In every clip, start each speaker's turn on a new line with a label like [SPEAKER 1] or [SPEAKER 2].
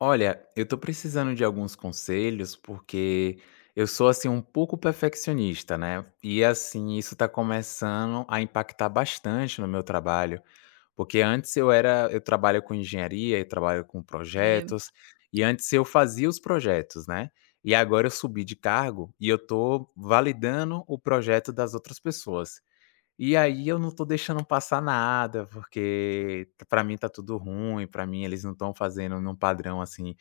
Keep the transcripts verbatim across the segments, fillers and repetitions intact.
[SPEAKER 1] Olha, eu tô precisando de alguns conselhos, porque eu sou, assim, um pouco perfeccionista, né, e, assim, isso tá começando a impactar bastante no meu trabalho, porque antes eu era eu trabalho com engenharia e trabalho com
[SPEAKER 2] E
[SPEAKER 1] projetos, e antes eu fazia os projetos, né, e agora eu subi de cargo e eu tô validando o projeto das outras pessoas. E aí eu não tô deixando passar nada, porque pra mim tá tudo ruim, pra mim eles não estão fazendo num padrão, assim,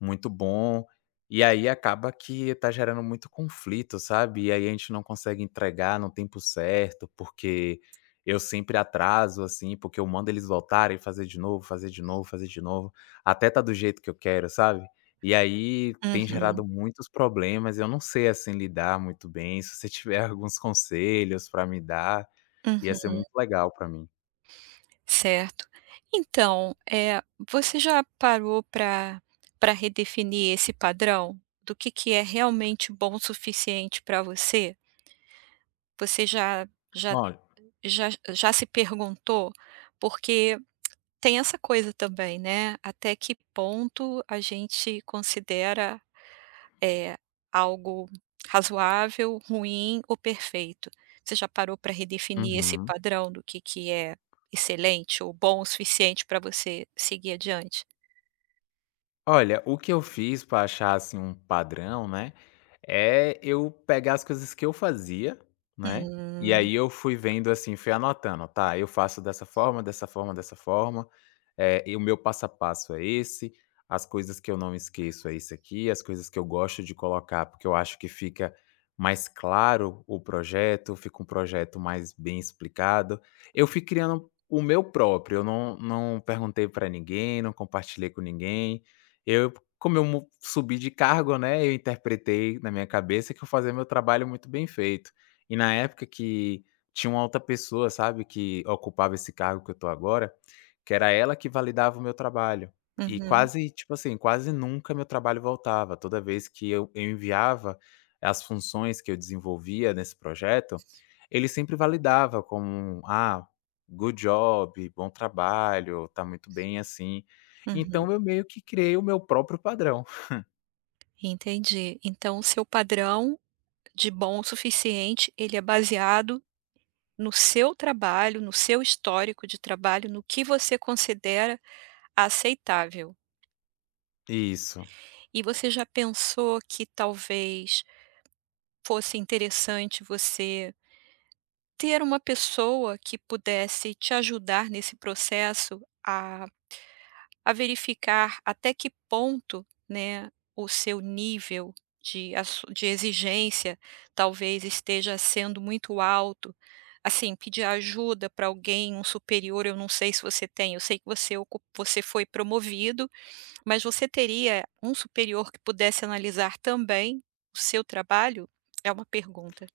[SPEAKER 1] muito bom. E aí acaba que tá gerando muito conflito, sabe. E aí a gente não consegue entregar no tempo certo, porque eu sempre atraso, assim, porque eu mando eles voltarem, fazer de novo, fazer de novo, fazer de novo, até tá do jeito que eu quero, sabe. E aí tem
[SPEAKER 2] uhum,
[SPEAKER 1] gerado muitos problemas, eu não sei, assim, lidar muito bem. Se você tiver alguns conselhos pra me dar, ia ser
[SPEAKER 2] uhum,
[SPEAKER 1] muito legal pra mim.
[SPEAKER 2] certo. Então, eh, você já parou para para redefinir esse padrão do que que é realmente bom o suficiente para você? Você já já
[SPEAKER 1] Olha,
[SPEAKER 2] já já se perguntou? Porque tem essa coisa também, né, até que ponto a gente considera é algo razoável, ruim ou perfeito. Você já parou para redefinir esse
[SPEAKER 1] uhum.
[SPEAKER 2] padrão do que que é excelente ou bom o suficiente para você seguir adiante?
[SPEAKER 1] Olha, o que eu fiz pra achar, assim, um padrão, né? É eu pegar as coisas que eu fazia, né, e
[SPEAKER 2] Hum.
[SPEAKER 1] aí eu fui vendo, assim, fui anotando: "Tá, eu faço dessa forma, dessa forma, dessa forma". É, e o meu passo a passo é esse, as coisas que eu não esqueço é isso aqui, as coisas que eu gosto de colocar, porque eu acho que fica mais claro o projeto, fica um projeto mais bem explicado. Eu fui criando o meu próprio, eu não, não perguntei para ninguém, não compartilhei com ninguém. Eu, como eu mu- subi de cargo, né, eu interpretei na minha cabeça que eu fazia meu trabalho muito bem feito. E na época que tinha uma outra pessoa, sabe, que ocupava esse cargo que eu tô agora, que era ela que validava o meu trabalho. E
[SPEAKER 2] Uhum,
[SPEAKER 1] quase, tipo assim, quase nunca meu trabalho voltava. Toda vez que eu eu enviava as funções que eu desenvolvia nesse projeto, ele sempre validava como: um, "Ah, good job, bom trabalho, tá muito bem assim".
[SPEAKER 2] uhum,
[SPEAKER 1] Então eu meio que criei o meu próprio padrão.
[SPEAKER 2] entendi. Então o seu padrão de bom o suficiente, ele é baseado no seu trabalho, no seu histórico de trabalho, no que você considera aceitável.
[SPEAKER 1] Isso.
[SPEAKER 2] E você já pensou que talvez fosse interessante você ter uma pessoa que pudesse te ajudar nesse processo a a verificar até que ponto, né, o seu nível de a de exigência talvez esteja sendo muito alto? Assim, pedir ajuda para alguém, um superior, eu não sei se você tem, eu sei que você ocu você foi promovido, mas você teria um superior que pudesse analisar também o seu trabalho? É uma pergunta.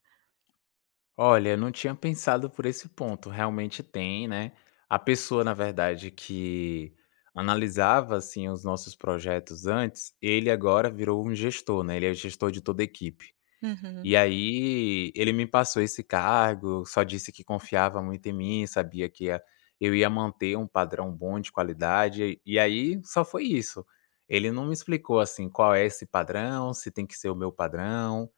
[SPEAKER 1] Olha, eu não tinha pensado por esse ponto. Realmente tem, né? A pessoa, na verdade, que analisava assim os nossos projetos antes, ele agora virou um gestor, né? Ele é gestor de toda a equipe. E
[SPEAKER 2] Uhum.
[SPEAKER 1] aí ele me passou esse cargo, só disse que confiava muito em mim, sabia que ia eu ia manter um padrão bom de qualidade, e aí só foi isso. Ele não me explicou, assim, qual é esse padrão, se tem que ser o meu padrão,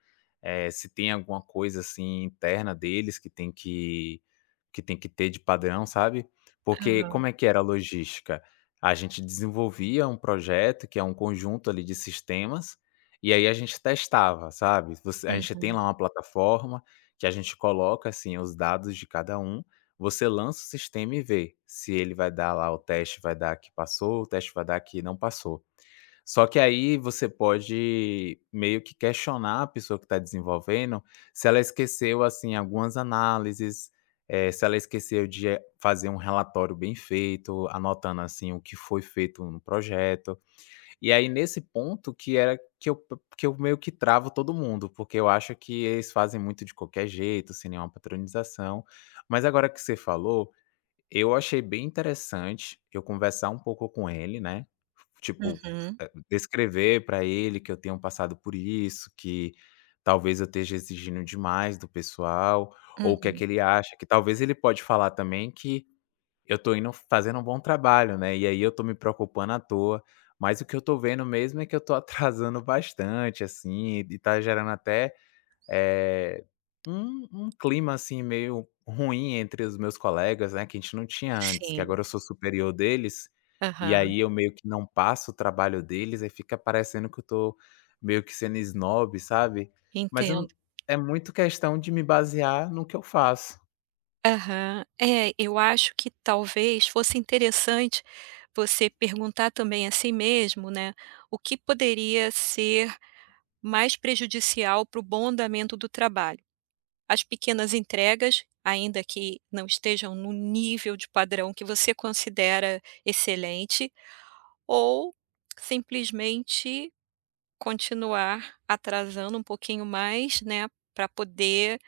[SPEAKER 1] eh, se tem alguma coisa, assim, interna deles que tem que que tem que ter de padrão, sabe. Porque como
[SPEAKER 2] Aham.
[SPEAKER 1] é que era a logística? A gente desenvolvia um projeto, que é um conjunto ali de sistemas, e aí a gente testava, sabe. Você A gente tem
[SPEAKER 2] Uhum.
[SPEAKER 1] lá uma plataforma que a gente coloca, assim, os dados de cada um, você lança o sistema e vê se ele vai dar lá o teste vai dar que passou, o teste vai dar que não passou. Só que aí você pode meio que questionar a pessoa que está desenvolvendo, se ela esqueceu, assim, algumas análises, eh, se ela esqueceu de eh, fazer um relatório bem feito, anotando, assim, o que foi feito no projeto. E aí nesse ponto que era que eu que eu meio que travo todo mundo, porque eu acho que eles fazem muito de qualquer jeito, sem nenhuma patronização. Mas agora que você falou, eu achei bem interessante eu conversar um pouco com ele, né, tipo,
[SPEAKER 2] Uhum.
[SPEAKER 1] descrever pra ele que eu tenho passado por isso, que talvez eu esteja exigindo demais do pessoal, ou o que é
[SPEAKER 2] Uhum.
[SPEAKER 1] que ele acha, que talvez ele pode falar também que eu tô indo fazendo um bom trabalho, né, e aí eu tô me preocupando à toa, mas o que eu tô vendo mesmo é que eu tô atrasando bastante, assim, e tá gerando até, eh, um um clima, assim, meio ruim entre os meus colegas, né, que a gente não tinha antes, que
[SPEAKER 2] Sim.
[SPEAKER 1] agora eu sou superior deles, e
[SPEAKER 2] Aham.
[SPEAKER 1] aí eu meio que não passo o trabalho deles, aí fica parecendo que eu tô meio que sendo snob, sabe. Mas eu não
[SPEAKER 2] Entendo.
[SPEAKER 1] É muito questão de me basear no que eu faço.
[SPEAKER 2] Aham. É, eu acho que talvez fosse interessante você perguntar também a si mesmo, né, o que poderia ser mais prejudicial para o bom andamento do trabalho. As pequenas entregas, ainda que não estejam no nível de padrão que você considera excelente, ou simplesmente continuar atrasando um pouquinho mais, né, para poder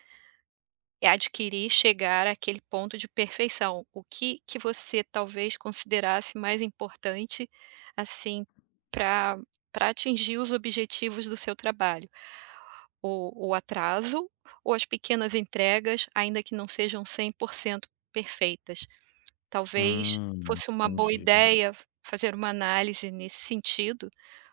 [SPEAKER 2] adquirir, chegar àquele ponto de perfeição. O que que você talvez considerasse mais importante, assim, para para atingir os objetivos do seu trabalho? o o atraso ou as pequenas entregas, ainda que não sejam cem por cento perfeitas. Talvez
[SPEAKER 1] Hum,
[SPEAKER 2] fosse uma boa
[SPEAKER 1] entendi.
[SPEAKER 2] ideia fazer uma análise nesse sentido,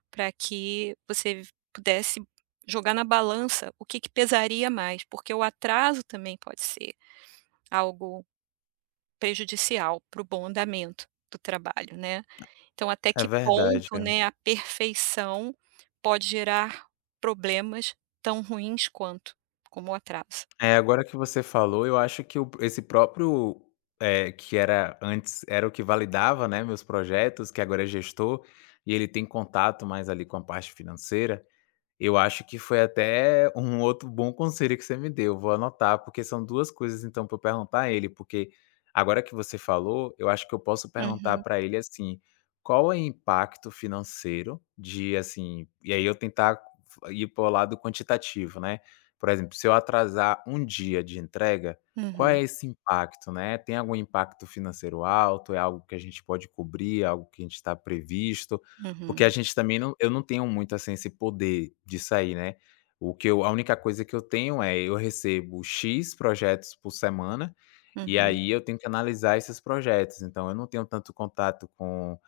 [SPEAKER 2] para que você pudesse jogar na balança o que que pesaria mais, porque o atraso também pode ser algo prejudicial para o bom andamento do trabalho, né. Então até
[SPEAKER 1] É
[SPEAKER 2] que
[SPEAKER 1] verdade.
[SPEAKER 2] ponto, né, a perfeição pode gerar problemas tão ruins quanto, como o atraso.
[SPEAKER 1] É, agora que você falou, eu acho que o esse próprio, eh, que era antes era o que validava, né, meus projetos, que agora é gestor, e ele tem contato mais ali com a parte financeira, eu acho que foi até um outro bom conselho que você me deu, vou anotar, porque são duas coisas então pra eu perguntar a ele, porque agora que você falou, eu acho que eu posso perguntar
[SPEAKER 2] Uhum,
[SPEAKER 1] para ele, assim, qual é o impacto financeiro de, assim e aí eu tentar ir para o lado quantitativo, né. Por exemplo, se eu atrasar um dia de entrega, qual é
[SPEAKER 2] uhum,
[SPEAKER 1] esse impacto, né. Tem algum impacto financeiro alto, é algo que a gente pode cobrir, algo que a gente está previsto? Porque a
[SPEAKER 2] uhum,
[SPEAKER 1] gente também não eu não tenho muito, assim, esse poder de sair, né. O que eu A única coisa que eu tenho é, eu recebo xis projetos por semana, e
[SPEAKER 2] uhum,
[SPEAKER 1] aí eu tenho que analisar esses projetos. Então eu não tenho tanto contato com,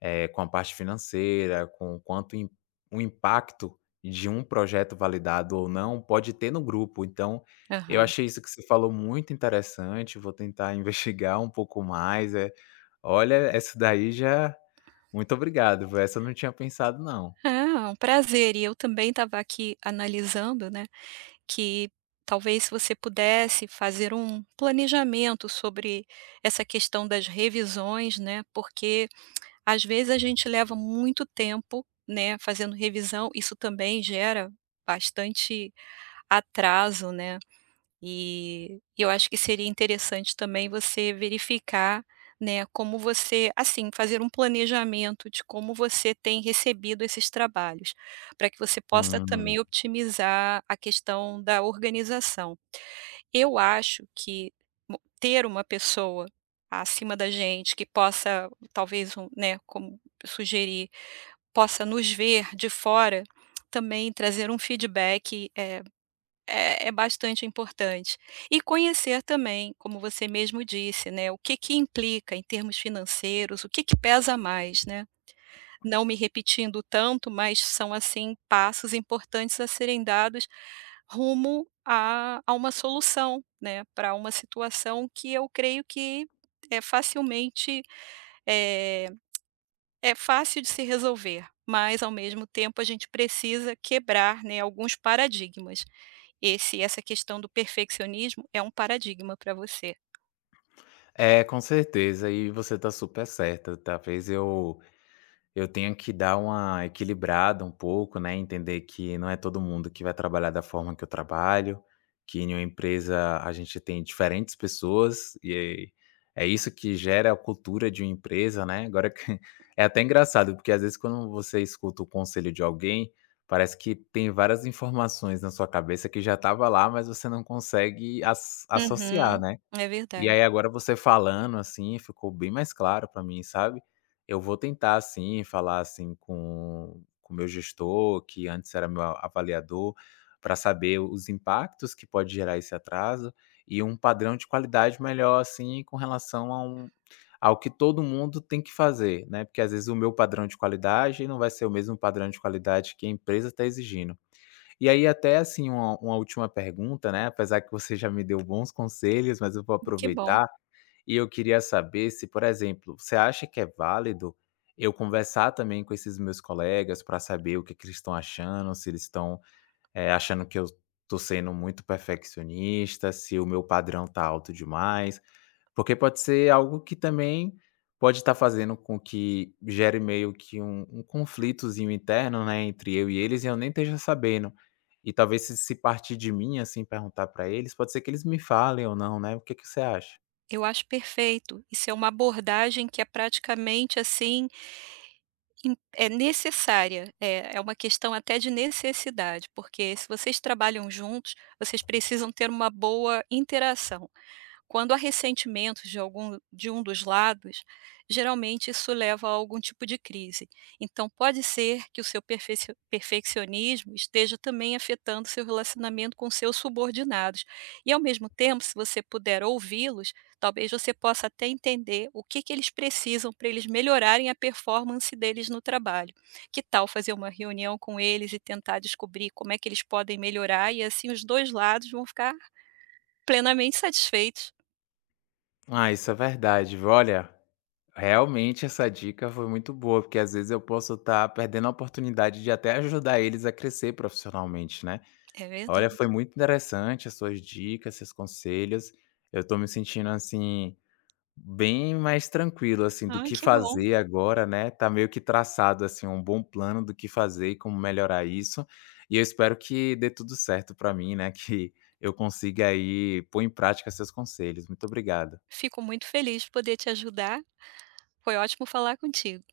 [SPEAKER 1] eh, com a parte financeira, com quanto im o impacto de um projeto validado ou não pode ter no grupo. Então, eu
[SPEAKER 2] aham.
[SPEAKER 1] achei isso que você falou muito interessante, vou tentar investigar um pouco mais, é olha, essa daí já muito obrigado, viu, essa eu não tinha pensado não.
[SPEAKER 2] Ah, um prazer. E eu também estava aqui analisando, né, que talvez se você pudesse fazer um planejamento sobre essa questão das revisões, né, porque às vezes a gente leva muito tempo, né, fazendo revisão, isso também gera bastante atraso, né. E eu acho que seria interessante também você verificar, né, como você, assim, fazer um planejamento de como você tem recebido esses trabalhos, para que você possa
[SPEAKER 1] Hum.
[SPEAKER 2] também otimizar a questão da organização. Eu acho que mo ter uma pessoa acima da gente que possa, talvez, um, né, como sugerir, possa nos ver de fora, também trazer um feedback, eh é é bastante importante. E conhecer também, como você mesmo disse, né, o que que implica em termos financeiros, o que que pesa mais, né. Não me repetindo tanto, mas são, assim, passos importantes a serem dados rumo a a uma solução, né, para uma situação que eu creio que é facilmente eh, é fácil de se resolver, mas ao mesmo tempo a gente precisa quebrar, né, alguns paradigmas. Esse essa questão do perfeccionismo é um paradigma para você.
[SPEAKER 1] É, com certeza, e você tá super certa, talvez eu Eu tenho que dar uma equilibrada um pouco, né, entender que não é todo mundo que vai trabalhar da forma que eu trabalho, que em uma empresa a gente tem diferentes pessoas e é isso que gera a cultura de uma empresa, né. Agora que é até engraçado, porque às vezes quando você escuta o conselho de alguém, parece que tem várias informações na sua cabeça que já estava lá, mas você não consegue as associar,
[SPEAKER 2] Uhum.
[SPEAKER 1] né.
[SPEAKER 2] É
[SPEAKER 1] E
[SPEAKER 2] verdade.
[SPEAKER 1] aí agora você falando, assim, ficou bem mais claro pra mim, sabe. Eu vou tentar, assim, falar, assim, com com o meu gestor, que antes era meu a avaliador, para saber os impactos que pode gerar esse atraso, e um padrão de qualidade melhor, assim, com relação a um ao que todo mundo tem que fazer, né, porque às vezes o meu padrão de qualidade não vai ser o mesmo padrão de qualidade que a empresa está exigindo. E aí até, assim, uma uma última pergunta, né, apesar que você já me deu bons conselhos, mas eu vou
[SPEAKER 2] Que bom.
[SPEAKER 1] aproveitar, e eu queria saber se, por exemplo, você acha que é válido eu conversar também com esses meus colegas para saber o que que eles estão achando, se eles estão, eh, achando que eu estou sendo muito perfeccionista, se o meu padrão tá alto demais. Porque pode ser algo que também pode estar fazendo com que gere meio que um um conflitozinho interno, né, entre eu e eles e eu nem esteja sabendo. E talvez se se partir de mim, assim, perguntar pra eles, pode ser que eles me falem ou não, né. O que que você acha?
[SPEAKER 2] Eu acho perfeito. Isso é uma abordagem que é praticamente, assim, im é necessária. É é uma questão até de necessidade, porque se vocês trabalham juntos, vocês precisam ter uma boa interação. Quando há ressentimento de algum de um dos lados, geralmente isso leva a algum tipo de crise. Então pode ser que o seu perfecio perfeccionismo esteja também afetando seu relacionamento com seus subordinados. E ao mesmo tempo, se você puder ouvi-los, talvez você possa até entender o que que eles precisam para eles melhorarem a performance deles no trabalho. Que tal fazer uma reunião com eles e tentar descobrir como é que eles podem melhorar, e assim os dois lados vão ficar plenamente satisfeitos.
[SPEAKER 1] Ah, isso é verdade, viu. Olha, realmente essa dica foi muito boa, porque às vezes eu posso estar perdendo a oportunidade de até ajudar eles a crescer profissionalmente, né.
[SPEAKER 2] É
[SPEAKER 1] Olha, foi
[SPEAKER 2] verdade.
[SPEAKER 1] muito interessante as suas dicas, seus conselhos. Eu estou me sentindo, assim, bem mais tranquilo, assim, do
[SPEAKER 2] Ai,
[SPEAKER 1] que
[SPEAKER 2] que bom.
[SPEAKER 1] fazer agora, né, tá meio que traçado, assim, um bom plano do que fazer e como melhorar isso. E eu espero que dê tudo certo pra mim, né, que eu consiga aí pôr em prática seus conselhos. Muito obrigado.
[SPEAKER 2] Fico muito feliz de poder te ajudar. Foi ótimo falar contigo.